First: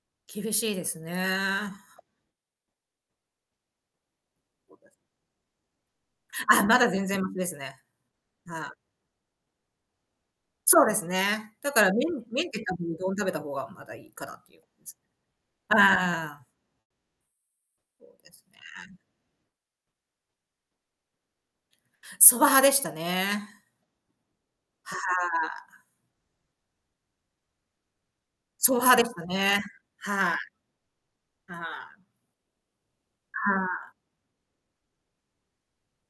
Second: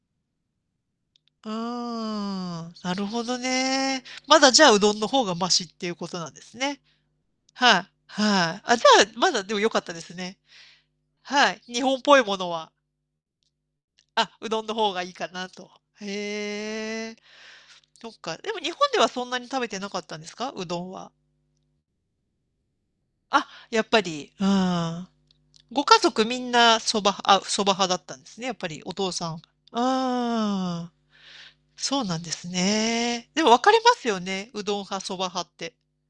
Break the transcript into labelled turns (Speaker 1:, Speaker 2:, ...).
Speaker 1: 厳しいですね。
Speaker 2: ああ、なるほどね。まだ、じゃあ、うどんの方がマシっていうことなんです
Speaker 1: あ、ま
Speaker 2: ね。
Speaker 1: だ全然マシですね。
Speaker 2: はい、はい。
Speaker 1: はい。
Speaker 2: あ、じゃあ、まだでも良かったですね。
Speaker 1: そうです
Speaker 2: は
Speaker 1: ね。
Speaker 2: い、
Speaker 1: だか
Speaker 2: 日
Speaker 1: ら
Speaker 2: 本
Speaker 1: 麺
Speaker 2: っぽいも
Speaker 1: 麺
Speaker 2: の
Speaker 1: って
Speaker 2: は。
Speaker 1: 多分うどん食べた方がまだいいか
Speaker 2: あ、
Speaker 1: なっ
Speaker 2: う
Speaker 1: ていう
Speaker 2: どんの方がいいかなと。
Speaker 1: ああ。
Speaker 2: へえ。
Speaker 1: そ
Speaker 2: そっ
Speaker 1: うで
Speaker 2: か。
Speaker 1: す
Speaker 2: でも日本
Speaker 1: ね。
Speaker 2: ではそんなに食べてなかったんですか？うどんは。
Speaker 1: 蕎麦派でした
Speaker 2: あ、
Speaker 1: ね。
Speaker 2: やっぱり、う
Speaker 1: は
Speaker 2: ーん。
Speaker 1: あ。
Speaker 2: ご家族みんな蕎麦あ、蕎麦派だったんですね、やっぱ
Speaker 1: 蕎
Speaker 2: り
Speaker 1: 麦
Speaker 2: お
Speaker 1: 派で
Speaker 2: 父
Speaker 1: した
Speaker 2: さん
Speaker 1: ね。はい。
Speaker 2: ああ。
Speaker 1: はい。
Speaker 2: そうなんですね。でも分
Speaker 1: は
Speaker 2: かれ
Speaker 1: あ。
Speaker 2: ますよね、うどん派、蕎麦派って。